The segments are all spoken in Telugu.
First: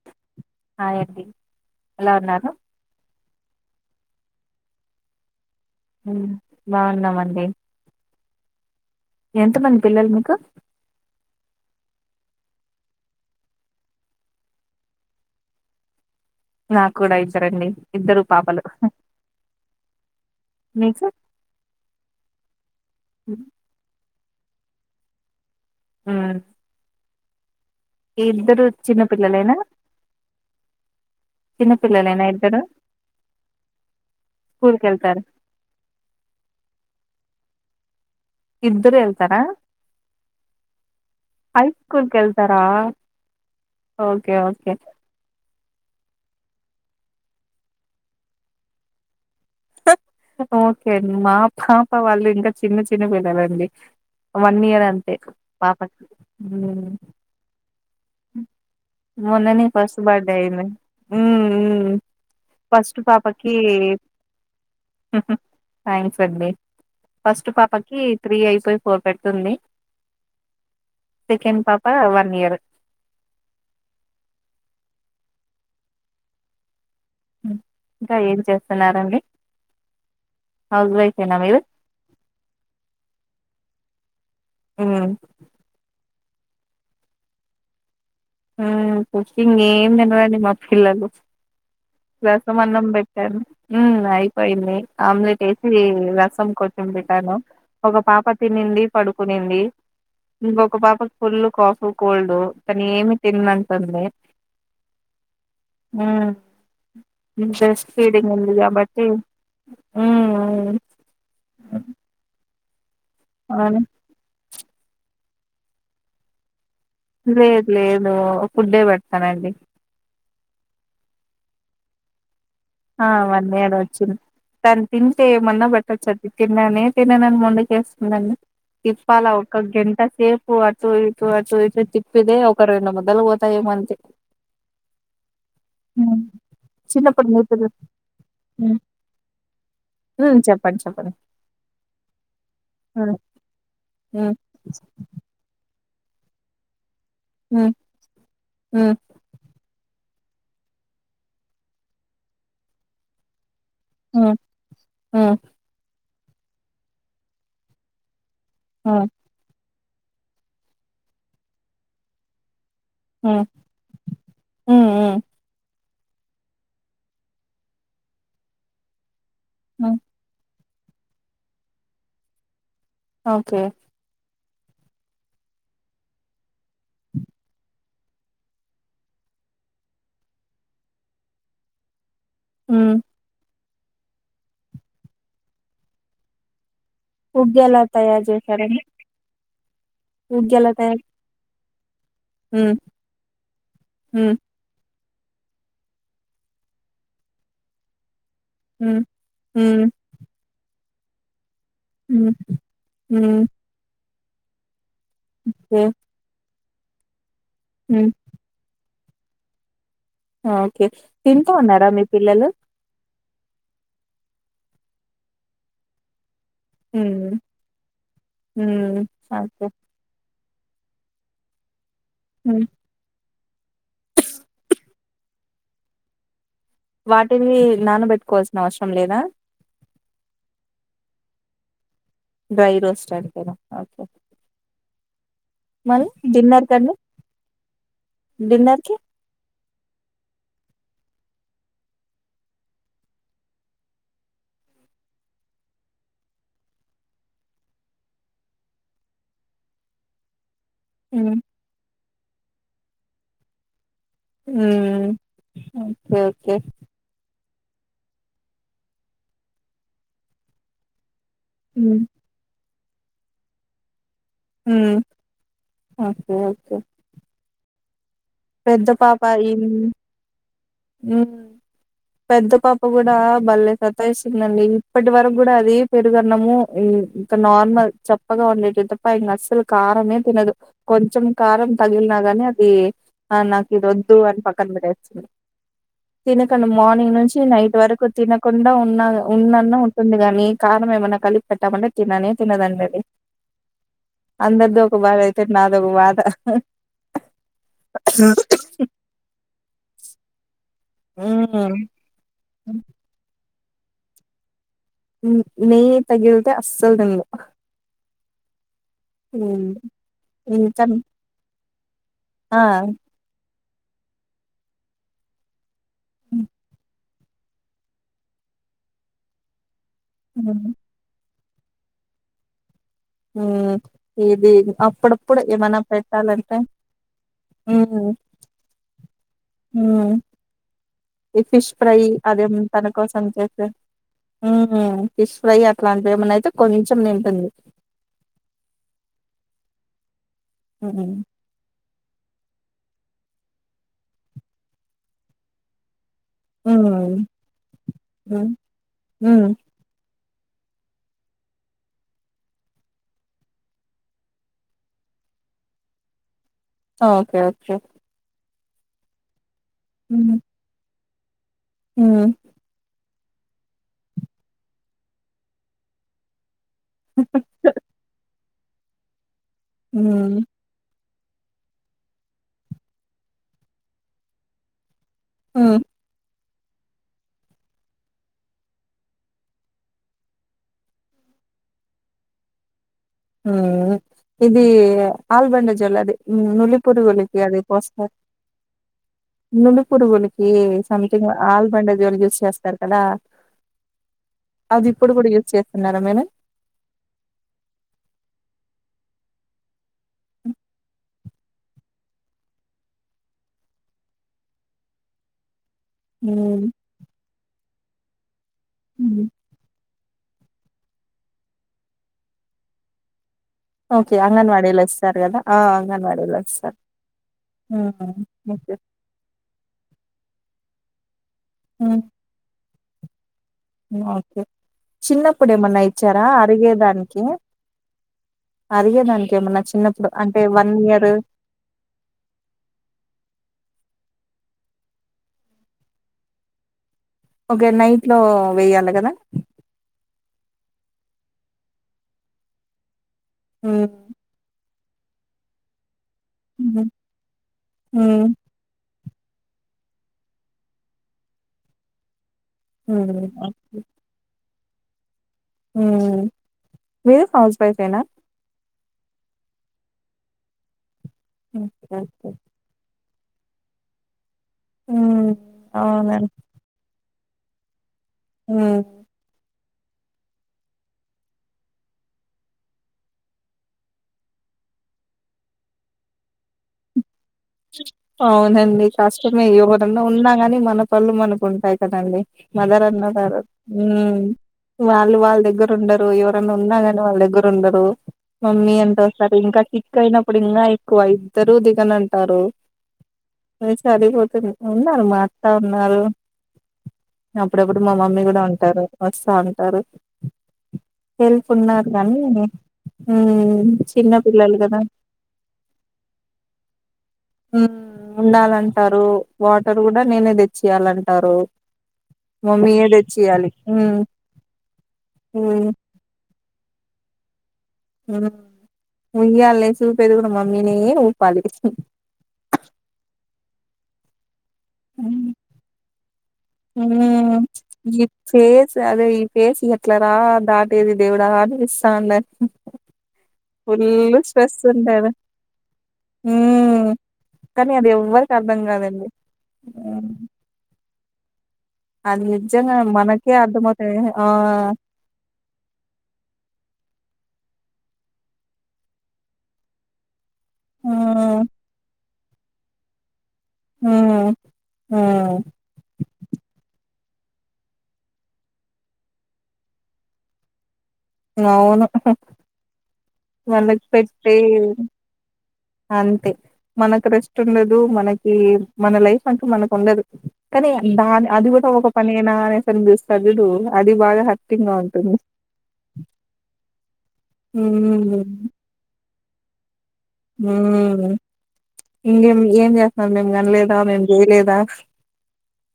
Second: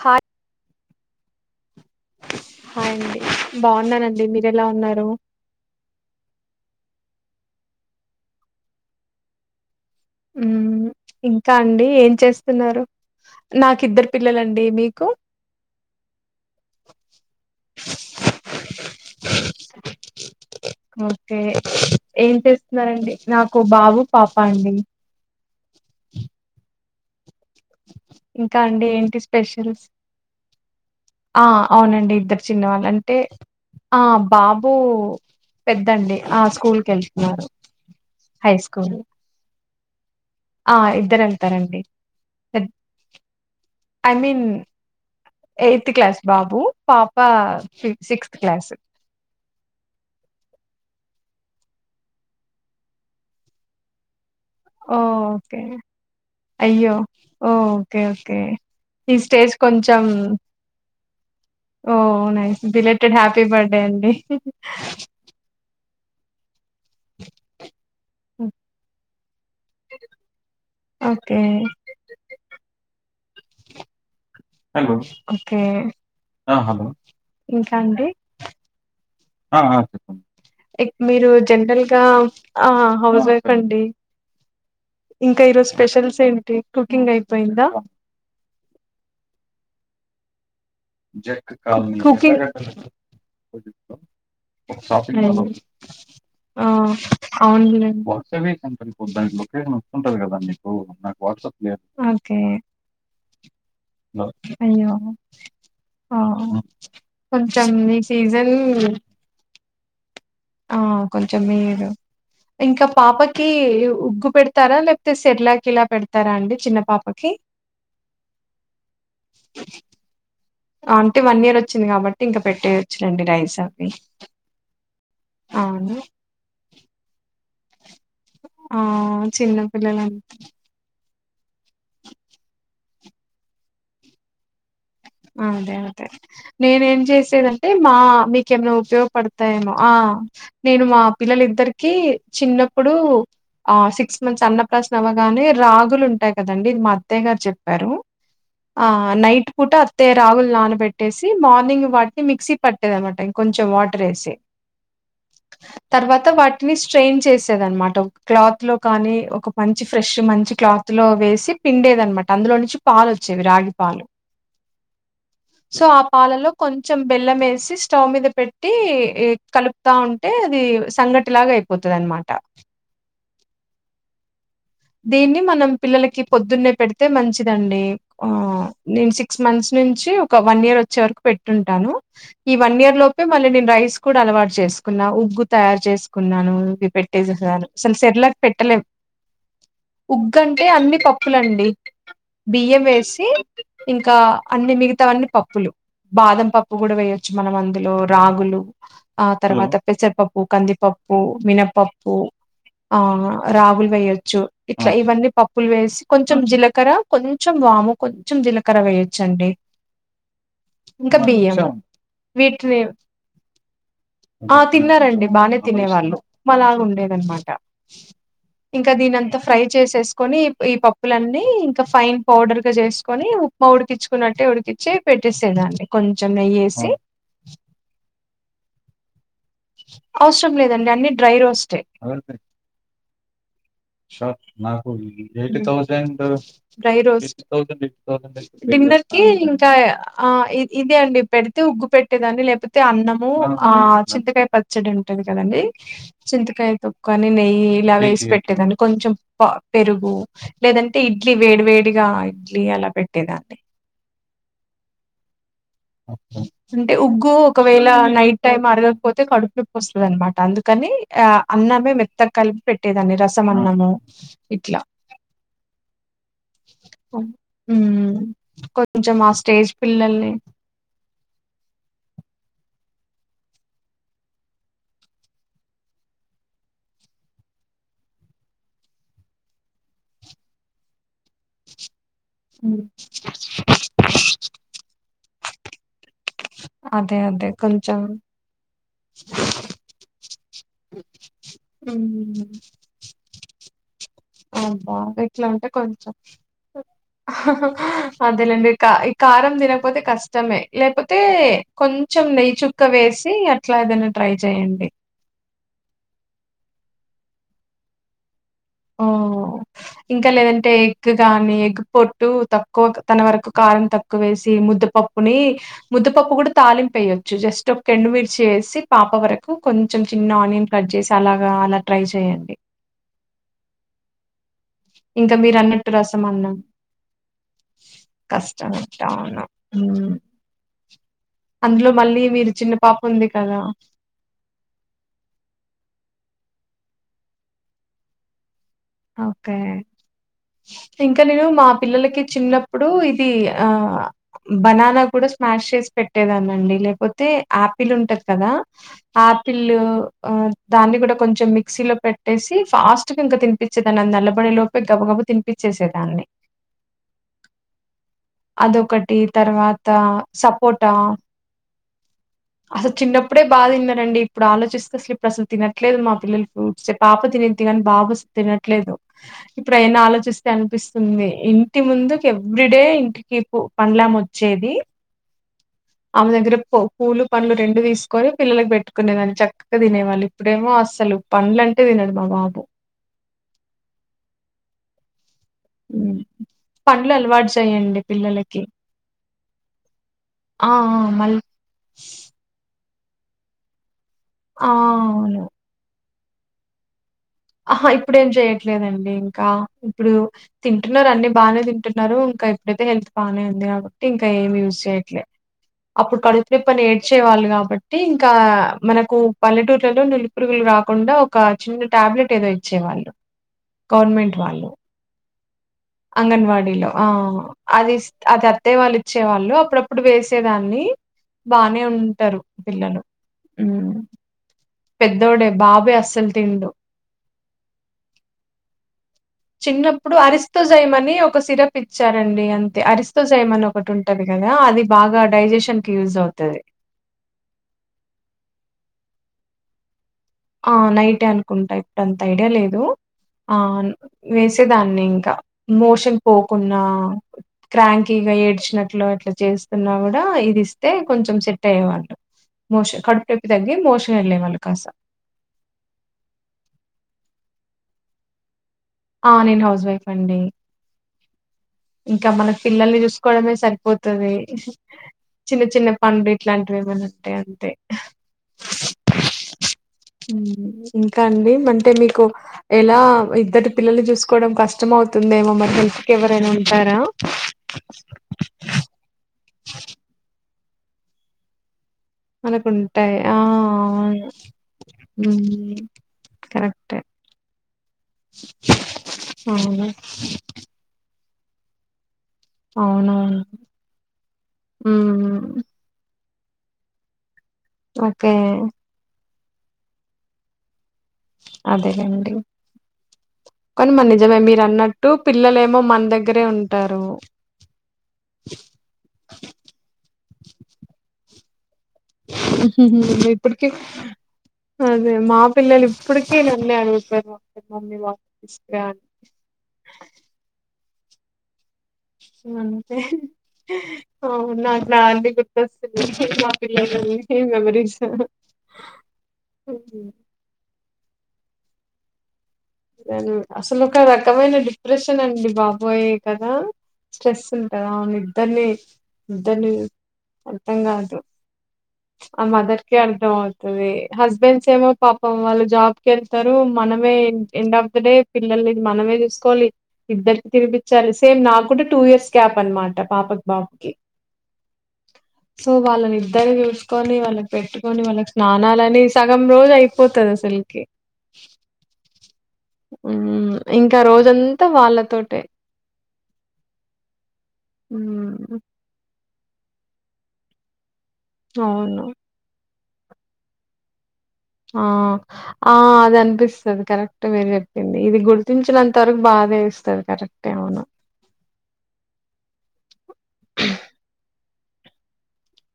హయ్ అవనండి హాయ్ అండి బాగున్నానండి మీర్ ఎలా ఉన్నారు బాగున్నామండి ఎంతమం పిల్లలు మీకు కాండి ఏం చేస్తున్నారు నాకు ఇద్దరు పిల్లలండి మీకు నాకు కూడా ఇద్దరండి ఇద్దరు పాపలు మీకు ఓకే ఏం చేస్తున్నారండి నాకు బాబు పాపా అండి ఆ ఇంకా అండి చిన్న ఏంటి పిల్లలేనా స్పెషల్స్, ఆ చిన్న అవునండి పిల్లలేనా ఇద్దరు చిన్నవాళ్ళు అంటే ఆ బాబు స్కూల్ కి వెళ్తారు పెద్దండి ఆ స్కూల్ కి వెళ్తున్నారు. హై ఇద్దరు స్కూల్ వెళ్తారా ఆ ఇద్దరు హై వెళ్తారండి స్కూల్ కి వెళ్తారా ఐ ఓకే మీన్ ఓకే యత్ క్లాస్ బాబు పాపా సిక్స్త్ క్లాస్ ఓకే అండి మా పాప వాళ్ళు ఇంకా చిన్న చిన్న పిల్లాలండి ఓఓకే మ్మ్ అయ్యో ఓ ఓకే ఓకే ఈ స్టేజ్ మొన్ననే ఫస్ట్ కొంచెం బర్త్డే అయింది మ్మ్ మ్మ్ ఓ నైస్ ఫస్ట్ బిలేటెడ్ హ్యాపీ పాపకి బర్త్డే అండి థ్యాంక్స్ అండి ఫస్ట్ పాపకి త్రీ అయిపోయి ఫోర్ పెట్ తుంది ఓకే సెకెండ్ పాపా వన్ ఇయరు హలో ఆ హలో ఇంకా అండి ఏం చేస్తున్నారండి హౌస్ మీరు వైఫేనా జనరల్గా ఆ హౌస్ వైఫ్ అండి ఉమ్ ఇంక ఈరోజు స్పెషల్స్ ఏంటి కుకింగ్ అయిపోయిందా? హ్మ్ కుకింగ్ ఏం తినరండి మ పిల్లలు కుకింగ్ రసం అన్నం పెట్టాను హ్మ్ అయిపోయింది ఆమ్లెట్ అయ్యో! వేసి రసం ఆ కొంచెం పెట్టాను ఒక అవునులేండి పాప తినింది పడుకునింది ఇంకొక పాప ఫుల్ కాఫ్ కోల్డ్ ఓకే తనేమి అయ్యో ఆ హ్మ్ కొంచెం ఈ సీజన్ హ్మ్ ఆ కొంచెం మీరు ఇంకా పాపకి అవును ఉగ్గు పెడి తారా లేకపోతే సెరిలాక్ ఇలా పెడతారా అండి చిన్న పాపకి? లేదు లేదు ఫుడ్డే పెడతానండి అంటే వన్ ఇయర్ వచ్చింది కాబట్టి ఇంక ఆ వన్ ఏడ వచ్చింది తాను తింటే మళ్ళ అవును. పెట్టొచ్చది తిననే తిననని మొండి ఎస్ ఆ! తిప్పాల చిన్న ఒక్క గంట పిల్లలం సేపు అటు ఇ చూ చూ ఇ తిప్పితే ఒక రెండు ముద్దలు పోతాయోమో అంతే అదే అదే నేనేం చిన్నప్పుడు మీ చేసేద పిల్ల అంటే మా మీకేమన్నో ఉపయోగపడతాయేమో ఆ ఉమ్ చెప్పండి నేను మా చెప్పండి పిల్లలు ఇద్దరికీ చిన్నప్పుడు ఆ సిక్స్ ఉమ్ మంత్స్ అన్నప్రాసన అవ్వగానే రొ రాగులు ఉంటాయి కదండి ఇది మా అత్తయ్య గారు ఉమ్ చెప్పారు ఆ ఉమ్ నైట్ పూట అత్తయ్య రాగులు నానబెట్టేసి మార్నింగ్ వాటిని మిక్సీ పట్టేదన్నమాట ఇంకొ చెం వాటరేసి ఉమ్ ఉమ్ తర్వా త వాటిని స్ట్రెయిన్ చేసేదన్నమాట క్లాత్ లో ఉమ్ కానీ ఒక మం చి ఫ్రెష్ మంచి క్లాత్ లో వేసి పిండేది అన్నమాట అందులో నుంచి పాలు వచ్చేవి రాగి పాలు మ్మ్ మ్మ్ సో ఆ పాలలో కొంచెం బెల్లం వేసి స్టవ్ మీద పెట్టి కలుపుతా ఉమ్ ఉంటే అది సంగటిలాగా అయిపోతుందన్నామాట ఓకే దీన్ని మనం పిల్లలకి పొద్దున్నే పెడితే మంచిదండి. ఆ నేను సిక్స్ మంత్స్ నుంచి ఒక వన్ ఇయర్ వచ్చే వరకు పెట్టుంటాను. ఈ వన్ ఉమ్ ఇయర్ లోపే మళ్ళీ నేను రైస్ స్కూడా అలవాటు చేసుకున్నా ఉగ్గు తయారు చేసుకున్నాను. పెట్టేది రాదు ఉగ్గెలా [unintelligible] తయారు సెర్లాక్ చేశారండి పెట్టలేం ఉగ్ అంటే ఉగ్గెలా అన్ని తయారు పప్పులం అండి ఉమ్ బియ్యం వేసి ఇంకా ఉమ్ అన్ని మిగత్ మిగతావన్ని పప్పులు బాదం పప్పు కూడా వేయొచ్చు మనం అందులో రాగులు ఉమ్ ఆ తర్వాత ఉమ్ పెసరపప్పు కందిపప్పు ఓ మినప్ పప్పు ఉమ్ ఆ ఉమ్ రాగులు వెయ్ చ్చో ఇవన్నీ పప్పులు ఓకే వేసి కొంచెం జీలక్ క్కరా కొం కొంచం వాము ఉమ్ కొంచం జిలకర్ర వెయొ చండి ఓకే తింటూ ఉన్నారా మీ పిల్లలు వీటిని ఆ తిన్నారండి బానే తినేవాళ్ళు మాలాగా హ్మ్ ఉండేదనమాట ఇంకా ఇంక హ్మ్ దీనింతా ఫ్రై ఓకే చేసేసుకొని ఈ పప్పులన్నీ ఇంకా పైన్ పౌడర్ హ్మ్ గా చేసుకొని ఉప్ మా ఉడికించుకున్నట్టే ఉడికిచ్చి పెట్టేసే దాన్ని కొంచెం నెయ్యేస్ వాటిని నాన్బెట్టుకోవాల్సి నా అవసరం లేదా అవసరం లేదండి అన్ని డ్రై రోస్టే డ్రై రోస్ట్ అన్ [unintelligible] సర్ నా మ్మ్ ఎయిటీన్ థౌసండ్ మళ్ళీ అయింది డిన్నర్ కండి కదా డిన్నర్‌కి ఇంకా ఆ ఇ ఇదే అండి పెడితే ఉగ్గు పెట్టేదాన్ని లేకపోతే అన్నము ఆ చింతకాయ పచ్చడి ఉంటది కదండి చింతకాయ తొక్కు అని నెయ్యి ఇలా వేసి పెట్టేదాన్ని కొంచెం పెరుగు లేదంటే ఇడ్లీ హ్మ్ వేడి వేడిగా ఇడ్లీ అలా పెట్టేదాన్ని మ్మ్ అంటే ఉగ్గూ ఒకవేళ నైట్ టైమ్ అరగకపోతే కడుపునొప్పి వస్తుంది అనమాట అందుకని ఆ అన్నమే హ్మ్ మెత్త గా కలిపి పెట్ ట్టే దాన్ని రసమన్నము మ్మ్ ఓకే ఓకే మ్మ్ పెద్ద కొంచెం ఆ స్టేజ్ పిల్లల్ని మ్మ్ పెద్ద పాప కూడా భల్లేె సతాయిస్తుందండి ఇప్పటి వరకు కూడా అది పెరుగన్నము ఇంక నార్మల్ చప్పగా ఉండేటివి తప్ప ఇంక అస్సలు కారమే తినదు కొంచెం కారం తగిలిన గానే అది ఆ నాకు ఇది వద్దు అని పక్కన పెట్టేచ్చది తినకండా మార్నింగ్ అదే నుంచి అదే నైట్ కొంచెం వరకు తినకుండా ఉన్నా ఉన్నాన్న ఉంటుంది కాని కారమేమన్నా కలిపి పెట్టామంటే తిననే తినదండి అది అందరిది ఒక అబ్బా బాధ ఎట్ల అయితే ఉంటే నాదొక కొంచెం బాధ అదేలేండి ఈ కారం తినకపోతే కష్టమే లేకపోతే ఉమ్ కొంచెం నెయి చుక్క వేసి అట్లా ఏదైనా ట్రై చేయండి నెయ్యి తగిలితే అస్సల్ తిందు ఓ ఇంకా లేదంటే ఎగ్ కాని ఎగ్ పో టు ఆ తక్కువ తన వరకు కారం తక్కువేసి ముద్దపప్పుని ముద్దపప్పు కూడా తాలింపు ఎయ్యొ జస్ట్ ఒక ఎండు మిర్చి వేసి పాప వరకు కొం చెం చిన్న ఆనియన్ కట్ చేసి అలా అలా ట్రై చేయండి మ్మ్ [inaudible] ఇది ఇంకా అప్పుడప్పుడు మీరు ఏమన్నా అన్నట్టు రసం అన్నం పెట్టాలంటే హ్మ్ కష్టం అవును మ్మ్ హ్మ్. ఈ ఫిష్ అందులో ఫ్రై మళ్ళీ అదే మీరు నిను చిన్న తన పాప కోసం ఉంది కదా చేస్తే ఊ ఫిష్ ఫ్రై అట్లాంటిది ఏమన్నా అయితే కొంచెం తింటుంది ఓకే ఇంకా ఉమ్ నేను మా పిల్లలకి చిన్నప్పుడు ఇది ఆ బనానా కూడా స్మాష్ చేసి పెటే పేట్టేదానండి లేకపోతే ఆపిల్ ఉంటది ఉమ్ కదా హ్మ్. ఆపిల్ ఆ దాన్ని కూడా కొంచెం మిక్సీ లో పెట్టేసి ఫాస్ట్ గా ఇంకా తి తినిపించేదాన్ని అది నల్లబడి లోపు గబగబ తినిపించేసేదాన్ని ఓకే ఓకే అదొకటి తర్వాత్ త హ్మ్. సపోటా హ్మ్. అసలు చిన్నప్ప ఇప్పుడే బాగా తిన్నారండి ఇప్పుడు ఆలోచస్తే అసలు ఇప్పు [unintelligible] డు అసలు తినట్లేదు మా పిల్లలు ఊ పాప తిని తినాన్ ది బాబు స్ తినట్లేదు ఇప్పుడు ఆయన్ని హ్మ్. ఆలోచిస్తే అనిపిస్తు ఉంది ఇంటి ముందుకు ఎవరీ డే కిప్పు పండ్లు ఆమె వచ్చేది ఆ ఆమె దగ్గర పూలు పండ్లు రెండు తీసుకొని, పిల్లలకు పెట్టుకునే దాన్ని చక్కగా తినేవాళ్ళు ఇప్పుడేమో అసలు పండ్లు అంటే తినడు మా బాబు మ్మ్ ఇది గా ఆల్బండ జెల్ అది హ్మ్. నులి పండ్లు పురుగులకి అలవాటు అది చేయండి పోస్తారు పిల్లలకి. నులి పురుగులకి ఆ ఆ సంథింగ్ మల్ ఆల్బండ జెల్ యూజ్ చేస్తారు ఎలా ఆ అది ఇప్పుడు కూడా అవును. యూజ్ చేస్తున్నారా మీరు అహ ఇప్పుడు ఏం చెయట్లేదండి ఇంకా ఇప్పుడు తింటున్నారు అన్ని బాగానే తింటున్నారు ఇంకా ఇప్పుడైతే హెల్త్ బాగానే ఉంది కాబట్టి ఇంకా ఏమి యూస్ చెయ్యట్లే అప్పుడు కడుపు హ్మ్. నొప్పి అని ఏడ్చేవాళ్ళు కాబట్ అంటే ఇంకా మనకు హ్మ్. పల్లెటూరు లో నులి పురుగులు రాకుండా ఒక చిన్న టాబ్లెట్ ఏదో ఇచ్చేవాళ్ళు ఓకే గవర్నమెంట్ వాళ్ళు. అంగన్వాడీలా ఇస్తారు గదా అంగన్వాడీలో ఆ అదిస్ హ్మ్. అది అత్తే ఓకే. వాళ్ళు ఇచ్చే వాళ్ళు అప్పుడప్పుడు వేసేదాన్ని బానే హ్మ్. ఉంటారు పిల్లలు హ్మ్. ఓకే చిన్నప్పుడు పెద్దోడే ఏమన్నా బాబే ఇచ్చారా అస్సలు తినడు. అరిగేదానికి అరిగేదానికి చిన్నప్పుడు అరిస్తో జేమని ఒక సిరప్ ఇచ్చారండి అంతే అరిస్తో జేమని అని ఒకటి ఉంటుం ఉంటది కదా అది బాగా డైజెషన్ కి యూజ్ అవుతది ఓకే నైట్ లో వెేయాలి కదా ఆ నైటే అనుకుంటా ఇప్పుడు అంత ఐడియా లేదు ఆ మ్ హ్మ్. వేసి ఇగ దాన్ని ఇంకా మోషన్ హ్మ్ పోకున్నా హ్మ్. క్రాంకీగా ఏడ్చినట్లు అట్ల ఇ చేస్తున్నా కూడా ఇది ఇస్తే కొంచెం సెట్ అయ్యేవాళ్ళం మోషన్ హ్మ్. కడుపునొప్పి తగ్గి ఓకే. మోషన్ వేళ్ళె వాళ్ళు కసా హ్మ్ మీరు హౌస్ వైఫేనా ఆ నేను హౌస్ వైఫ్ అండి ఓకే. ఇంకా ఓకే. మన పిల్లల్ని చూస్త కొడమే సరిపోతాది హ్మ్. చిన్న చిన్న పంలు ఇట్లాంటివి ఏమనా అంటే అంతే హ ఇంకా అండి అంటే మీకు ఎలా ఇద్దరి పిల్లలు చూసుకోవడం కష్టం అవుతుందేమో మరి హెల్ప్ కి ఎవరైనా ఉ తారా అవునండి కాష్టమే ఎవరన్నా ఉన్నా కాని మన మన పల్లు మనకుంటయి కదండి మనకు మదర్ అన్న ఉంటాయి ఆ వాళ్ళు ఉమ్ అవును వాళ్ళు వాళ్ళ దగ్గర హ్మ్. ఉండరు ఎవరన్నా ఉన్నా కరెక్టే కాని వాళ్ళ దగ్గర ఉండరు మమ్మీ అంటోస్తారు ఇంకా అవును సిక్ అయినప్పుడు ఇంగా ఎక్కువ తరు దిగనన్ టరు అవునవును లేద్ సరిపోతది ఉన్నారు మా అత్త హ్మ్. ఉన్నారు అప్పుడప్పుడు మా మమ్మీ ఓకే కూడా ఉంటారు వస్తాను టారు అదేనండి ఉమ్ కానీ మ చిన్న నిజమే పిల్లలు మీరు కదా అన్నట్టు పిల్లలు ఏమో మన దగ్గరే ఉంటారు ఉమ్ ఉండాలంటారు వాటర్ కూడా నేనే తెచ్చియ్యాలంటారు హుహూ ఇప్పుడికి ఉమ్ అదే మా ఉమ్ పిల్లలు ఇప్పుడికి అ నమ్ే అగుత [unintelligible] ఉమ్ ఉయ్యాలేసి ఊపేది కూడా మమ్మినే పోయి పాలు ఇంగంతె మ్ మా పిల్లలన్ని మ్మ్ మెమరీస్ ఈ ఫేస్ అదే ఈ ఫేస్ ఎట్లరా దాటేది? దేవుడా అనిపిస్తాండ. అసలు ఒక ఫుల్ రకమైన స్ట్రెస్ ఉంటది డిప్రెషన్ అండి బాబోయ్ కదా! ఉమ్ స్ట్రెస్ కానీ అది ఉంటదా ఎవ్వరికి నిద్దర్ అర్థం లె కాదండి ఇద్దర్ని ఉమ్ అర్థం కాదు. అది ఆ నిజంగా మదర్ కి అర్థం మనకే అవుతది అర్థమవుతాది ఆ హస్బెండ్స్ ఏమో పాపం వాళ్ళు జాబ్ కెళ్తారు మనమే ఎండ్ ఆఫ్ ద డే పిల్లల్నిది మనమే చూసుకోవాలి ఇద్దర్ తిరిపించాలి సేమ్ ఉమ్ నాక్కూడ టూ ఇయర్స్ గ్యాప్ అన్మాట పాపక్ బాబుకి ఉమ్ ఉమ్ సో వాళ్ళనిద్దరి చూస్ కొని వాళ్ళకి పెట్టుకొని వాళ్ళకి స్నానాలని సగం రోజు అయిపోతది అస్సల్ కి ఇంగవును మ్మ్ ఇంక రోజంతా వాళ్ళతోట్ టె అంతే మనక్కూడ ట్టుండదు మనకీ మ్మ్ మన లైఫ్ హక్కు మనకుండదు కానీ, బాంది అది కూడ ఒక అవును పనేనా అనేసి సరింగ చూస్తాడు చూడు అది బాగా హర్ ఆ ఆ అదనిపిస్తది కరెక్ ట్ మీరు చెప్పింది ఇది మ్మ్ గుర్తించినన్ తరుకు బాదేస్తది. మ్మ్ము ఇంకేం ఏం చేస్తున్నార్ మేం కనలేదా? మేం చేయలేదా?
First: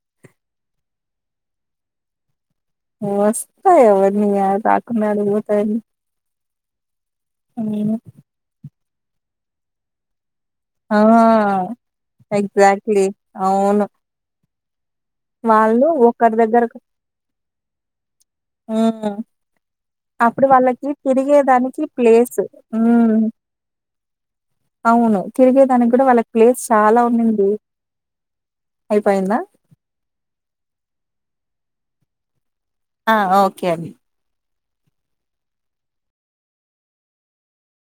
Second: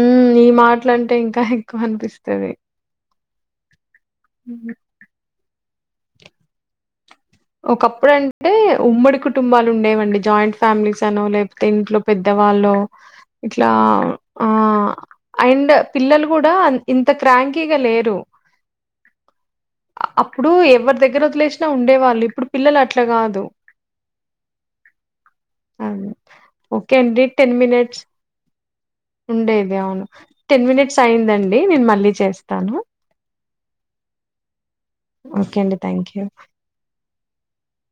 ఉ ఈ మాటలంటే ఇంకా ఎక్కువ అనిపిస్తది. వస్తాయవ నేయా పాకున్న నిదురొత్తదని ఒకప్పుడంటే ఉమ్మడి కుటుంబాలు ఉండేవండి జాయింట్ ఆ ఫ్యామిలీస్ అనో లేకపోతే ఇంట్లో పెద్దవాల్లో ఎగ్జాక్ట్లీ ఇట్లా అవును ఆ అండ్ వాళ్ళు పిల్లలు ఒకరి కూడా దగ్గర అన్ ఇంత క్రాంకీగా లేరు మ్మ్ అప్పుడు వాళ్ళకి ఎవరి దగ్గర వదిలేసినా తిరిగేదానికి ఉండేవాళ్ళు. ఇప్ ప్లేస్ మ్మ్ అవును తిరిగేదానికి గూడా అవును వాళ్ళకి ప్లేస్ ఓకె చాలా అండి ఉండింది. టెన్ మినిట్స్ అయిపోయిందా? ఉండేద అవును టెన్ మినిట్స్ అయిందండి నేను మళ్ళీ చేస్తాను. ఆ ఓకే అండి ఓకే అండి థ్యాంక్ యూ